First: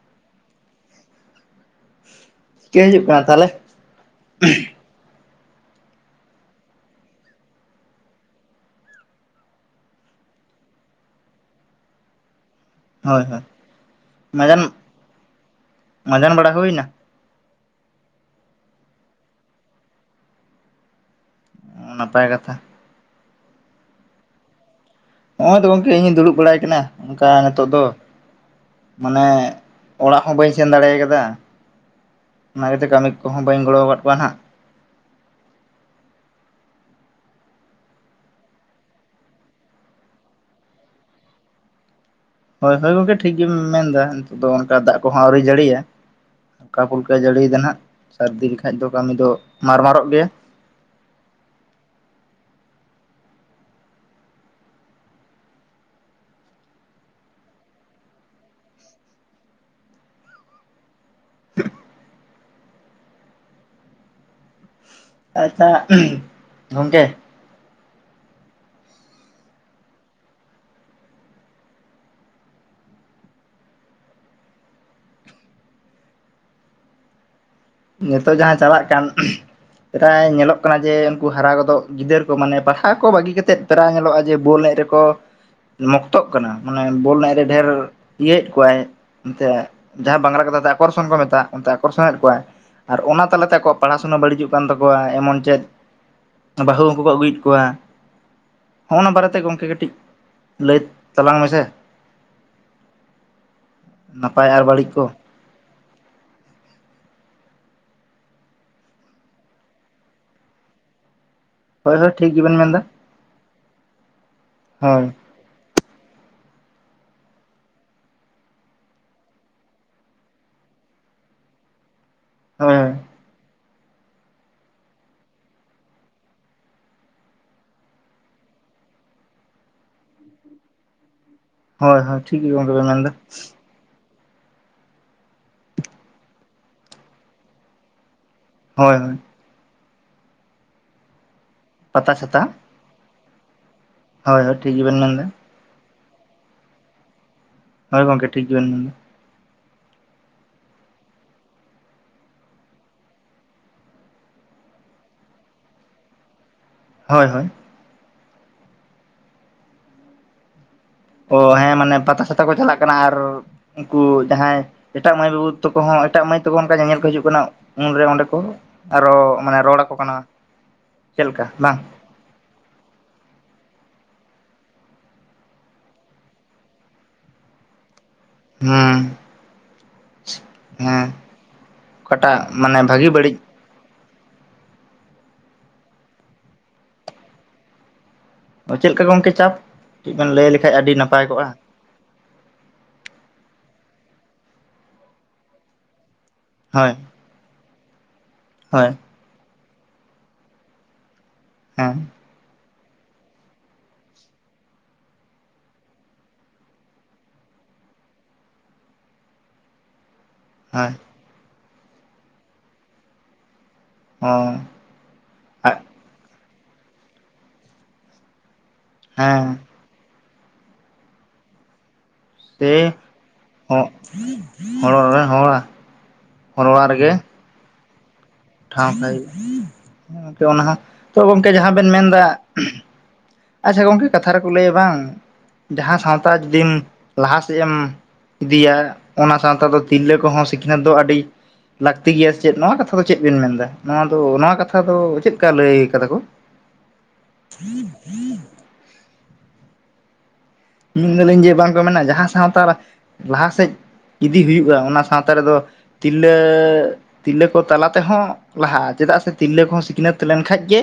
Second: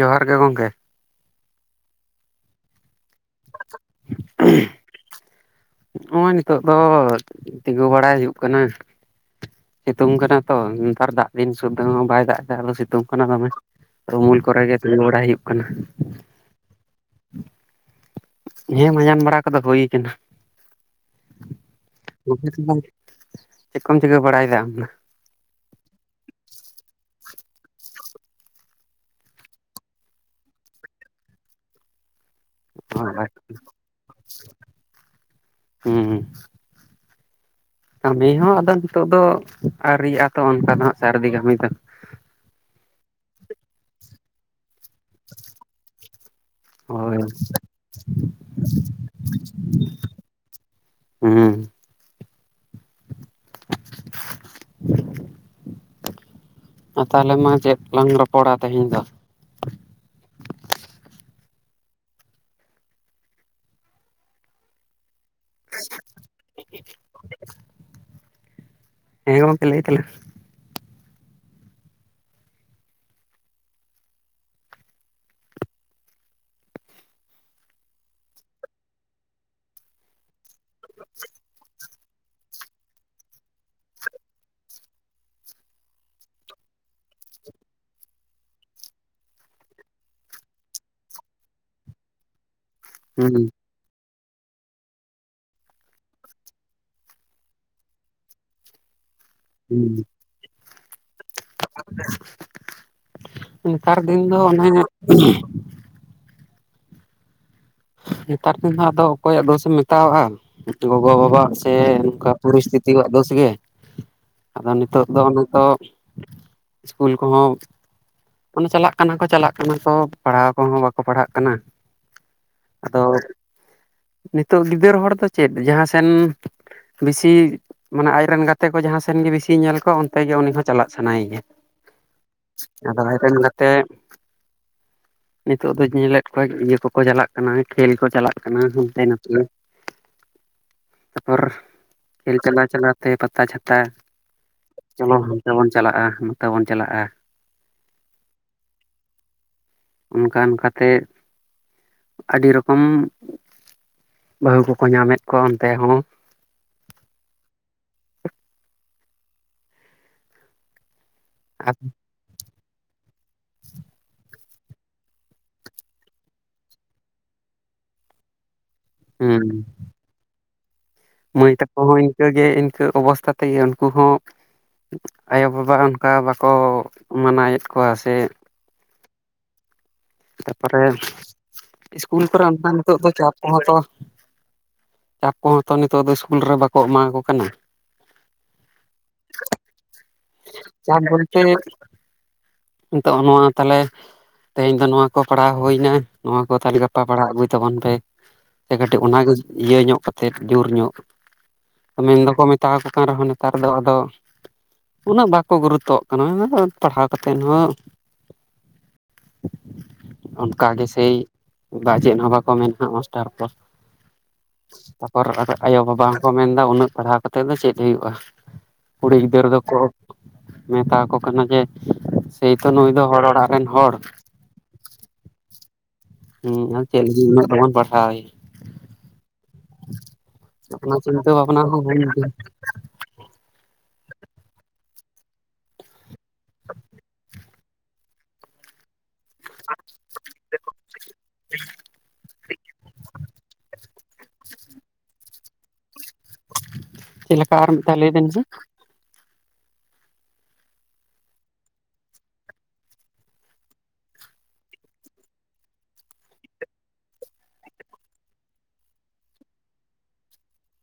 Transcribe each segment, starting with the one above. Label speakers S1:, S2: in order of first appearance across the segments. S1: ᱡᱚᱦᱟᱨ ᱜᱮ ᱜᱚᱝᱠᱮ᱾
S2: ᱪᱮᱜ ᱦᱤᱡᱩᱜ ᱠᱟᱱᱟ ᱛᱟᱦᱚᱞᱮ?
S1: ᱱᱚᱜᱼᱚᱭ ᱱᱤᱛᱳᱜ ᱫᱚ ᱛᱤᱸᱜᱩ ᱵᱟᱲᱟᱭ ᱦᱩᱭᱩᱜ ᱠᱟᱱᱟ᱾ ᱥᱤᱛᱩᱝ ᱠᱟᱱᱟ ᱛᱚ ᱱᱮᱛᱟᱨ ᱫᱟᱜ ᱫᱤᱱ ᱥᱩᱫᱫᱷᱟᱹ ᱦᱚᱸ ᱵᱟᱭ ᱫᱟᱜ ᱮᱟ ᱟᱞᱮ ᱥᱮᱫ᱾ ᱥᱤᱛᱩᱝ
S2: ᱦᱳᱭ
S1: ᱠᱟᱱᱟ
S2: ᱦᱳᱭ
S1: ᱫᱚᱢᱮ ᱟᱫᱚ ᱩᱢᱩᱞ ᱠᱚᱨᱮ ᱜᱮ ᱛᱤᱸᱜᱩ ᱵᱟᱲᱟᱭ ᱦᱩᱭᱩᱜ ᱠᱟᱱᱟ᱾
S2: ᱡᱚᱢ ᱵᱟᱲᱟ ᱦᱩᱭᱱᱟ?
S1: ᱦᱮᱸ ᱢᱟᱡᱟᱱ ᱵᱟᱲᱟ ᱠᱚᱫᱚ ᱦᱩᱭ ᱠᱟᱱᱟ᱾
S2: ᱱᱟᱯᱟᱭ ᱠᱟᱛᱷᱟ
S1: ᱪᱮᱫ ᱠᱚᱢ ᱪᱤᱠᱟᱹ ᱵᱟᱲᱟᱭ ᱫᱟ ᱟᱢ ᱫᱚ?
S2: ᱱᱚᱜᱼᱚᱭ ᱛᱚ ᱜᱚᱝᱠᱮ ᱤᱧᱤᱧ ᱫᱩᱲᱩᱵ ᱵᱟᱲᱟᱭ ᱠᱟᱱᱟ ᱚᱱᱠᱟ ᱱᱤᱛᱚᱜ ᱫᱚ᱾ ᱢᱟᱱᱮ ᱚᱲᱟᱜ ᱦᱚᱸ ᱵᱟᱹᱧ ᱥᱮᱱ ᱫᱟᱲᱮ ᱟᱠᱟᱫᱟ᱾ ᱚᱱᱟᱛᱮ ᱠᱟᱹᱢᱤ ᱠᱚᱦᱚᱸ ᱵᱟᱹᱧ ᱜᱚᱲᱚ ᱟᱠᱟᱫ ᱠᱚᱣᱟ ᱱᱟᱦᱟᱜ᱾
S1: ᱦᱩᱸ ᱠᱟᱹᱢᱤ ᱦᱚᱸ ᱟᱫᱚ ᱱᱤᱛᱚᱜ ᱫᱚ ᱟᱣᱨᱤᱭᱟᱜ-ᱟ ᱛᱚ ᱚᱱᱠᱟ ᱫᱚ ᱦᱟᱸᱜ ᱥᱟᱹᱨᱫᱤ ᱠᱟᱹᱢᱤ ᱫᱚ᱾
S2: ᱦᱳᱭ ᱦᱳᱭ ᱜᱚᱝᱠᱮ ᱴᱷᱤᱠ ᱜᱮᱢ ᱢᱮᱱ ᱫᱟ ᱱᱤᱛᱚᱜ ᱫᱚ ᱚᱱᱠᱟ ᱫᱟᱜ ᱠᱚᱦᱚᱸ ᱟᱹᱣᱨᱤ ᱡᱟᱹᱲᱤᱭᱤᱭᱟ ᱦᱟᱞᱠᱟ ᱯᱩᱞᱠᱟᱹ
S1: ᱦᱳᱭ
S2: ᱡᱟᱹᱲᱤᱭ ᱫᱟᱭ ᱱᱟᱦᱟᱜ᱾ ᱥᱟᱹᱨᱫᱤ ᱞᱮᱠᱷᱟᱡ ᱫᱚ ᱠᱟᱹᱢᱤ ᱫᱚ ᱢᱟᱨ -ᱢᱟᱨᱚᱜ ᱜᱮᱭᱟ᱾
S1: ᱦᱩᱸ ᱟ ᱛᱟᱦᱚᱞᱮ ᱢᱟ ᱪᱮᱫ ᱞᱟᱝ ᱨᱚᱯᱚᱲᱟ ᱛᱮᱦᱮᱧ ᱫᱚ?
S2: ᱟᱪᱷᱟ ᱩᱦᱩᱸ ᱜᱚᱢᱠᱮ
S1: ᱦᱮᱸ ᱜᱚᱢᱠᱮ ᱞᱟᱹᱭ ᱛᱟᱞᱟᱝ
S2: ᱱᱤᱛᱚᱜ ᱡᱟᱦᱟᱸ ᱪᱟᱞᱟᱜ ᱠᱟᱱ ᱩᱦᱸᱼᱼ ᱯᱮᱨᱟᱭ ᱧᱮᱞᱚᱜ ᱠᱟᱱᱟ ᱡᱮ ᱩᱱᱠᱩ ᱦᱟᱨᱟ ᱜᱚᱫᱚᱜ ᱜᱤᱫᱟᱹᱨ ᱠᱚ ᱢᱟᱱᱮ ᱯᱟᱲᱦᱟᱣ ᱠᱚ ᱵᱟᱹᱜᱤ ᱠᱟᱛᱮᱫ ᱯᱮᱨᱟᱭ ᱧᱮᱞᱚᱜᱼᱟ ᱡᱮ ᱵᱚᱞ ᱮᱡ ᱨᱮᱠᱚ ᱢᱚᱠᱛᱚᱜ ᱠᱟᱱᱟ ᱢᱟᱱᱮ ᱵᱚᱞ ᱮᱱᱮᱡᱨᱮ ᱰᱷᱮᱨ ᱤᱭᱟᱹᱭᱮᱫ ᱠᱚᱣᱟᱭ, ᱱᱛᱮ ᱡᱟᱦᱟᱸ ᱵᱟᱝᱨᱟ ᱠᱟᱛᱷᱟ ᱛᱮ ᱟᱠᱚᱨᱥᱚᱱ ᱠᱚ ᱢᱮᱛᱟᱜ ᱚᱱᱛᱮ ᱟᱠᱚᱨᱥᱚᱱᱮᱫ ᱠᱚᱣᱟᱭ, ᱟᱨ
S1: ᱢᱮ᱾
S2: ᱚᱱᱟ
S1: ᱦᱩᱸ
S2: ᱛᱟᱞᱟᱛᱮ ᱟᱠᱚ ᱯᱟᱲᱟ ᱥᱩᱱᱟ ᱵᱟᱹᱲᱤᱡᱚᱜ ᱠᱟᱱ ᱛᱟᱠᱚᱣᱟ ᱮᱢᱚᱱ ᱪᱮᱫ ᱵᱟᱦᱩ ᱦᱚᱸᱠᱩ ᱠᱚ ᱵᱟᱦᱩᱭᱮᱫ ᱠᱚᱣᱟ ᱦᱚᱸᱜᱼ ᱱᱟ ᱵᱟᱨᱮ ᱛᱮ ᱜᱚᱢᱠᱮ ᱠᱟᱹᱴᱤᱡ
S1: ᱦᱩᱸ
S2: ᱞᱟᱹᱭ ᱛᱟᱞᱟᱝ ᱢᱮᱥᱮ
S1: ᱱᱮᱛᱟᱨ ᱫᱤᱱ ᱫᱚ
S2: ᱱᱟᱯᱟᱭ ᱟᱨ
S1: ᱚᱱᱮ
S2: ᱵᱟᱹᱲᱤᱡ ᱠᱚ᱾
S1: ᱮᱛᱟᱨ ᱫᱤᱱ ᱦᱚᱸ ᱟᱫᱚ ᱚᱠᱚᱭᱟᱜ ᱫᱳᱥ ᱮᱢ ᱢᱮᱛᱟᱣᱟᱜᱼᱟ ᱜᱚᱜᱚ ᱵᱟᱵᱟᱣᱟᱜ ᱥᱮ
S2: ᱦᱳᱭ
S1: ᱥᱮ
S2: ᱦᱳᱭ
S1: ᱱᱚᱝᱠᱟ
S2: ᱴᱷᱤᱠ ᱜᱮᱵᱮᱱ ᱢᱮᱱᱫᱟ
S1: ᱯᱚᱨᱤᱥᱛᱤᱛᱤᱣᱟᱜ ᱫᱳᱥ ᱜᱮ? ᱟᱫᱚ
S2: ᱦᱳᱭ
S1: ᱱᱤᱛᱚᱜ ᱫᱚ ᱱᱚᱝᱠᱟ ᱤᱥᱠᱩᱞ ᱠᱚᱦᱚᱸ ᱚᱱᱮ ᱪᱟᱞᱟᱜ ᱠᱟᱱᱟ ᱠᱚ ᱪᱟᱞᱟᱜ ᱠᱟᱱᱟ ᱠᱚ ᱯᱟᱲᱦᱟᱣ ᱠᱚᱦᱚᱸ ᱵᱟᱠᱚ ᱯᱟᱲᱦᱟᱜ ᱠᱟᱱᱟ᱾
S2: [unintelligible]
S1: ᱦᱚ ᱱᱤᱛᱚᱜ ᱜᱤᱫᱟᱹᱨ ᱦᱚᱲ ᱫᱚ ᱪᱮᱫ ᱡᱟᱦᱟᱸ ᱥᱮᱱ ᱵᱤᱥᱤ ᱢᱟᱱᱮ ᱟᱡ ᱨᱮᱱ ᱜᱟᱛᱮ ᱠᱚ ᱡᱟᱦᱟᱸ ᱥᱮᱱ ᱜᱮ ᱵᱮᱥᱤ ᱧᱮᱞ ᱠᱚ ᱚᱱᱛᱮ ᱜᱮ ᱩᱱᱤ ᱦᱚᱸ ᱪᱟᱞᱟᱜ ᱥᱟᱱᱟ ᱮᱭᱟ
S2: ᱦᱚᱭ ᱦᱚᱭ ᱴᱷᱤᱠ ᱜᱮ ᱜᱚᱝᱠᱮ ᱯᱮ ᱢᱮᱱᱫᱟ
S1: ᱛᱮ ᱱᱤᱛᱚᱜ ᱫᱩᱧ ᱧᱮᱞᱮᱫ ᱠᱚᱣᱟ ᱤᱭᱟᱹ ᱠᱚᱠᱚ ᱪᱟᱞᱟᱜ ᱠᱟᱱᱟ ᱠᱷᱮᱞ ᱠᱚ ᱪᱟᱞᱟᱜ ᱠᱟᱱᱟ
S2: ᱦᱳᱭ
S1: ᱦᱟᱱᱛᱮ
S2: ᱦᱳᱭ
S1: ᱱᱟᱛᱮ ᱛᱟᱯᱚᱨ
S2: ᱯᱟᱛᱟ
S1: ᱠᱷᱮᱞ
S2: ᱪᱷᱟᱛᱟ
S1: ᱪᱟᱞᱟᱣ ᱪᱟᱞᱟᱣ ᱛᱮ ᱯᱟᱛᱟ ᱪᱷᱟᱛᱟ
S2: ᱦᱳᱭ ᱦᱳᱭ ᱴᱷᱤᱠ ᱜᱮᱵᱮᱱ ᱢᱮᱱ ᱫᱟ᱾
S1: ᱛᱮᱵᱚᱱ ᱪᱟᱞᱟᱜᱼᱟ ᱱᱚᱛᱮ ᱵᱚᱱ ᱪᱟᱞᱟᱜᱼᱟ᱾
S2: ᱦᱳᱭ ᱜᱚᱢᱠᱮ ᱴᱷᱤᱠ ᱜᱮᱵᱤᱱ ᱢᱮᱱ
S1: ᱚᱱᱠᱟ ᱚᱱᱠᱟ ᱛᱮ ᱟᱹᱰᱤ ᱨᱚᱠᱚᱢ ᱵᱟᱦᱩ ᱠᱚᱠᱚ ᱧᱟᱢᱮᱫ ᱠᱚᱣᱟ ᱚᱱᱛᱮ ᱦᱚᱸ᱾
S2: ᱦᱚᱭ ᱦᱚᱭ ᱚ
S1: ᱟᱨ
S2: ᱦᱮᱸ ᱢᱟᱱᱮ ᱯᱟᱛᱟ ᱪᱷᱟᱛᱟ ᱠᱚ ᱪᱟᱞᱟᱜ ᱠᱟᱱᱟ ᱟᱨ ᱩᱱᱠᱩ ᱡᱟᱦᱟᱸᱭ ᱮᱴᱟᱜ ᱢᱟᱹᱭ ᱵᱟᱹᱵᱩ ᱛᱟᱠᱚᱦᱚᱸ ᱮᱴᱟᱜ ᱢᱟᱹᱭ ᱛᱟᱠᱚ ᱚᱱᱠᱟ ᱧᱮᱧᱮᱞ ᱠᱚ ᱦᱤᱡᱩᱜ ᱠᱟᱱᱟ ᱩᱱᱨᱮ ᱚᱸᱰᱮ ᱠᱚ ᱟᱨᱚ
S1: ᱦᱩᱸ
S2: ᱢᱟᱱᱮ ᱨᱚᱲ ᱟᱠᱚ ᱠᱟᱱᱟ ᱪᱮᱫ
S1: ᱢᱟᱹᱭ
S2: ᱞᱮᱠᱟ ᱵᱟᱝ
S1: ᱛᱟᱠᱚ ᱦᱚᱸ ᱤᱱᱠᱟᱹ ᱜᱮ ᱤᱱᱠᱟᱹ ᱚᱵᱚᱥᱛᱟ ᱛᱮᱜᱮ ᱩᱱᱠᱩ ᱦᱚᱸ ᱟᱭᱚᱵᱟᱵᱟ ᱚᱱᱠᱟ ᱵᱟᱠᱚ ᱢᱟᱱᱟᱭᱮᱫ ᱠᱚᱣᱟ ᱥᱮ
S2: ᱦᱩᱸ
S1: ᱛᱟ ᱯᱚᱨᱮ ᱤᱥᱠᱩᱞ ᱠᱚᱨᱮ
S2: ᱚᱠᱟᱴᱟᱜ
S1: ᱚᱱᱠᱟ
S2: ᱢᱟᱱᱮ
S1: ᱱᱤᱛᱚᱜ ᱫᱚ
S2: ᱵᱷᱟᱹᱜᱤ
S1: ᱪᱟᱯ
S2: ᱵᱟᱹᱲᱤᱡ
S1: ᱠᱚᱦᱚᱸ ᱛᱚ ᱛᱟ ᱯᱚᱨᱮ ᱫᱚ ᱱᱤᱛᱚᱜ ᱫᱚ ᱤᱥᱠᱩᱞ ᱨᱮ ᱵᱟᱠᱚ ᱮᱢᱟ ᱠᱚ ᱠᱟᱱᱟ
S2: ᱪᱮᱫ ᱞᱮᱠᱟ ᱜᱚᱝᱠᱮ ᱪᱟᱯ ᱠᱟᱹᱡ ᱵᱤᱱ ᱞᱟᱹᱭ ᱞᱮᱠᱷᱟᱱ ᱟᱹᱰᱤ
S1: ᱪᱟᱯ
S2: ᱱᱟᱯᱟᱭ
S1: ᱵᱚᱞᱛᱮ
S2: ᱠᱚᱜᱼᱟ
S1: ᱱᱤᱛᱚᱜ ᱚᱸᱜ-ᱱᱚᱣᱟ ᱛᱟᱞᱮ ᱛᱮᱦᱮᱧ ᱫᱚ ᱱᱚᱣᱟ ᱠᱚ ᱯᱟᱲᱦᱟᱣ ᱦᱩᱭ ᱱᱟ ᱱᱚᱣᱟ ᱠᱚ ᱛᱟᱞᱮ
S2: ᱦᱳᱭ
S1: ᱜᱟᱯᱟ ᱯᱟᱲᱦᱟᱣ ᱟᱹᱜᱩᱭ ᱛᱟᱵᱚᱱ ᱯᱮ ᱥᱮ
S2: ᱦᱳᱭ
S1: ᱠᱟᱹᱴᱤᱡ ᱚᱱᱟᱜᱮ ᱤᱭᱟᱹ ᱧᱚᱜ ᱠᱟᱛᱮᱫ ᱡᱩᱨ ᱧᱚᱜ
S2: ᱦᱮᱸ
S1: ᱢᱮᱱ ᱫᱚᱠᱚ ᱢᱮᱱ ᱢᱮᱛᱟᱣᱟᱠᱚ ᱠᱟᱱ ᱨᱮᱦᱚᱸ ᱱᱮᱛᱟᱨ ᱫᱚ ᱟᱫᱚ ᱩᱱᱟᱹᱜ ᱵᱟᱠᱚ ᱜᱩᱨᱩᱛᱚ ᱟᱜ ᱠᱟᱱᱟ [inaudible] ᱯᱟᱲᱦᱟᱣ ᱠᱟᱛᱮ ᱠᱟᱛᱮᱫ ᱦᱚᱸ ᱚᱱᱠᱟ ᱜᱮ
S2: ᱦᱳᱭ
S1: ᱥᱮᱤᱭ ᱵᱟ ᱪᱮᱫ ᱦᱚᱸ ᱵᱟᱠᱚ ᱢᱮᱱ ᱦᱟᱸᱜ ᱢᱟᱥᱴᱟᱨ ᱠᱚ
S2: ᱦᱚᱸ
S1: ᱛᱟᱯᱚᱨ ᱟᱨ ᱟᱭᱚ ᱵᱟᱵᱟ ᱦᱚᱸᱠᱚ ᱢᱮᱱᱫᱟ ᱩᱱᱟᱹᱜ ᱯᱟᱲᱦᱟᱣ ᱠᱟᱛᱮ ᱫᱚ ᱪᱮᱫ ᱦᱩᱭᱩᱜᱼᱟ ᱠᱩᱲᱤ ᱜᱤᱫᱟᱹᱨ
S2: ᱦᱮᱸ
S1: ᱫᱚᱠᱚ ᱢᱮᱛᱟᱣᱠᱚ ᱠᱟᱱᱟ ᱡᱮ ᱥᱮᱭᱛᱚ
S2: ᱥᱮ
S1: ᱱᱩᱭ ᱫᱚ ᱦᱚᱲ ᱚᱲᱟᱜ ᱨᱮᱱ
S2: ᱦᱚᱸᱜ
S1: ᱦᱚᱲ
S2: ᱦᱚᱲ ᱨᱮᱱ ᱦᱚᱲᱟᱜ
S1: ᱦᱮᱸ ᱟᱨ ᱪᱮᱫ ᱞᱟᱹᱜᱤᱫ ᱩᱱᱟᱹᱜ ᱫᱚᱵᱚᱱ ᱯᱟᱲᱦᱟᱣ
S2: ᱴᱷᱟᱶ ᱠᱟᱭ ᱦᱩᱭᱩᱜᱼᱟ ᱜᱚᱢᱠᱮ ᱚᱱᱟ ᱦᱚᱸ
S1: ᱟᱯᱱᱟᱨ
S2: ᱛᱚ
S1: ᱪᱤᱱᱛᱟ
S2: ᱜᱚᱢᱠᱮ
S1: ᱵᱷᱟᱵᱱᱟ ᱦᱚᱸ ᱵᱷᱩᱞ ᱜᱮ
S2: ᱟᱪ ᱪᱷᱟ ᱜᱚᱝᱠᱮ ᱠᱟᱛᱷᱟ ᱨᱮᱠᱚ ᱞᱟᱹᱭᱟ ᱵᱟᱝ ᱡᱟᱦᱟᱸ ᱥᱟᱶᱛᱟ ᱡᱩᱫᱤᱢ ᱞᱟᱦᱟ [inaudible] ᱤᱫᱤᱭᱟᱢ ᱚᱱᱟ ᱥᱟᱶᱛᱟ ᱫᱚ ᱛᱤᱨᱞᱟᱹ ᱠᱚᱦᱚᱸ ᱥᱤᱠᱷᱱᱟᱹᱛ ᱫᱚ ᱟᱹᱰᱤ ᱞᱟᱹᱠᱛᱤ ᱜᱮᱭᱟ ᱥᱮ ᱪᱮᱫ ᱱᱚᱣᱟ ᱠᱟᱛᱷᱟ ᱫᱚ ᱪᱮᱫ ᱵᱤᱱ ᱢᱮᱱᱫᱟ ᱱᱚᱣᱟ ᱫᱚ ᱱᱚᱣᱟ ᱠᱟᱛᱷᱟ ᱫᱚ ᱪᱮᱫ ᱠᱟ ᱞᱟᱹᱭ ᱠᱟᱫᱟ ᱠᱚ
S1: ᱪᱮᱫ ᱞᱮᱠᱟ ᱟᱨ ᱢᱤᱫ ᱫᱷᱟᱣ ᱞᱟᱹᱭ ᱵᱤᱱ ᱥᱮ
S2: ᱢᱮᱱ ᱮᱫᱟᱞᱤᱧ ᱡᱮ ᱵᱟᱝᱠᱚ ᱢᱮᱱᱟ ᱡᱟᱦᱟᱸ ᱥᱟᱶᱛᱟ ᱞᱟᱦᱟ ᱥᱮᱡ ᱤᱫᱤ ᱦᱩᱭᱩᱜᱼᱟ ᱚᱱᱟ ᱥᱟᱶᱛᱟ ᱨᱮᱫᱚ ᱛᱤᱨᱞᱟᱹ ᱛᱤᱨᱞᱟᱹ ᱠᱚ ᱛᱟᱞᱟ ᱛᱮᱦᱚᱸ ᱞᱟᱦᱟᱜᱼᱟ ᱪᱮᱫᱟᱜ ᱥᱮ ᱛᱤᱨᱞᱟᱹ ᱠᱚᱦᱚᱸ ᱥᱤᱠᱷᱱᱟᱹᱛ ᱞᱮᱱ ᱠᱷᱟᱡ ᱜᱮ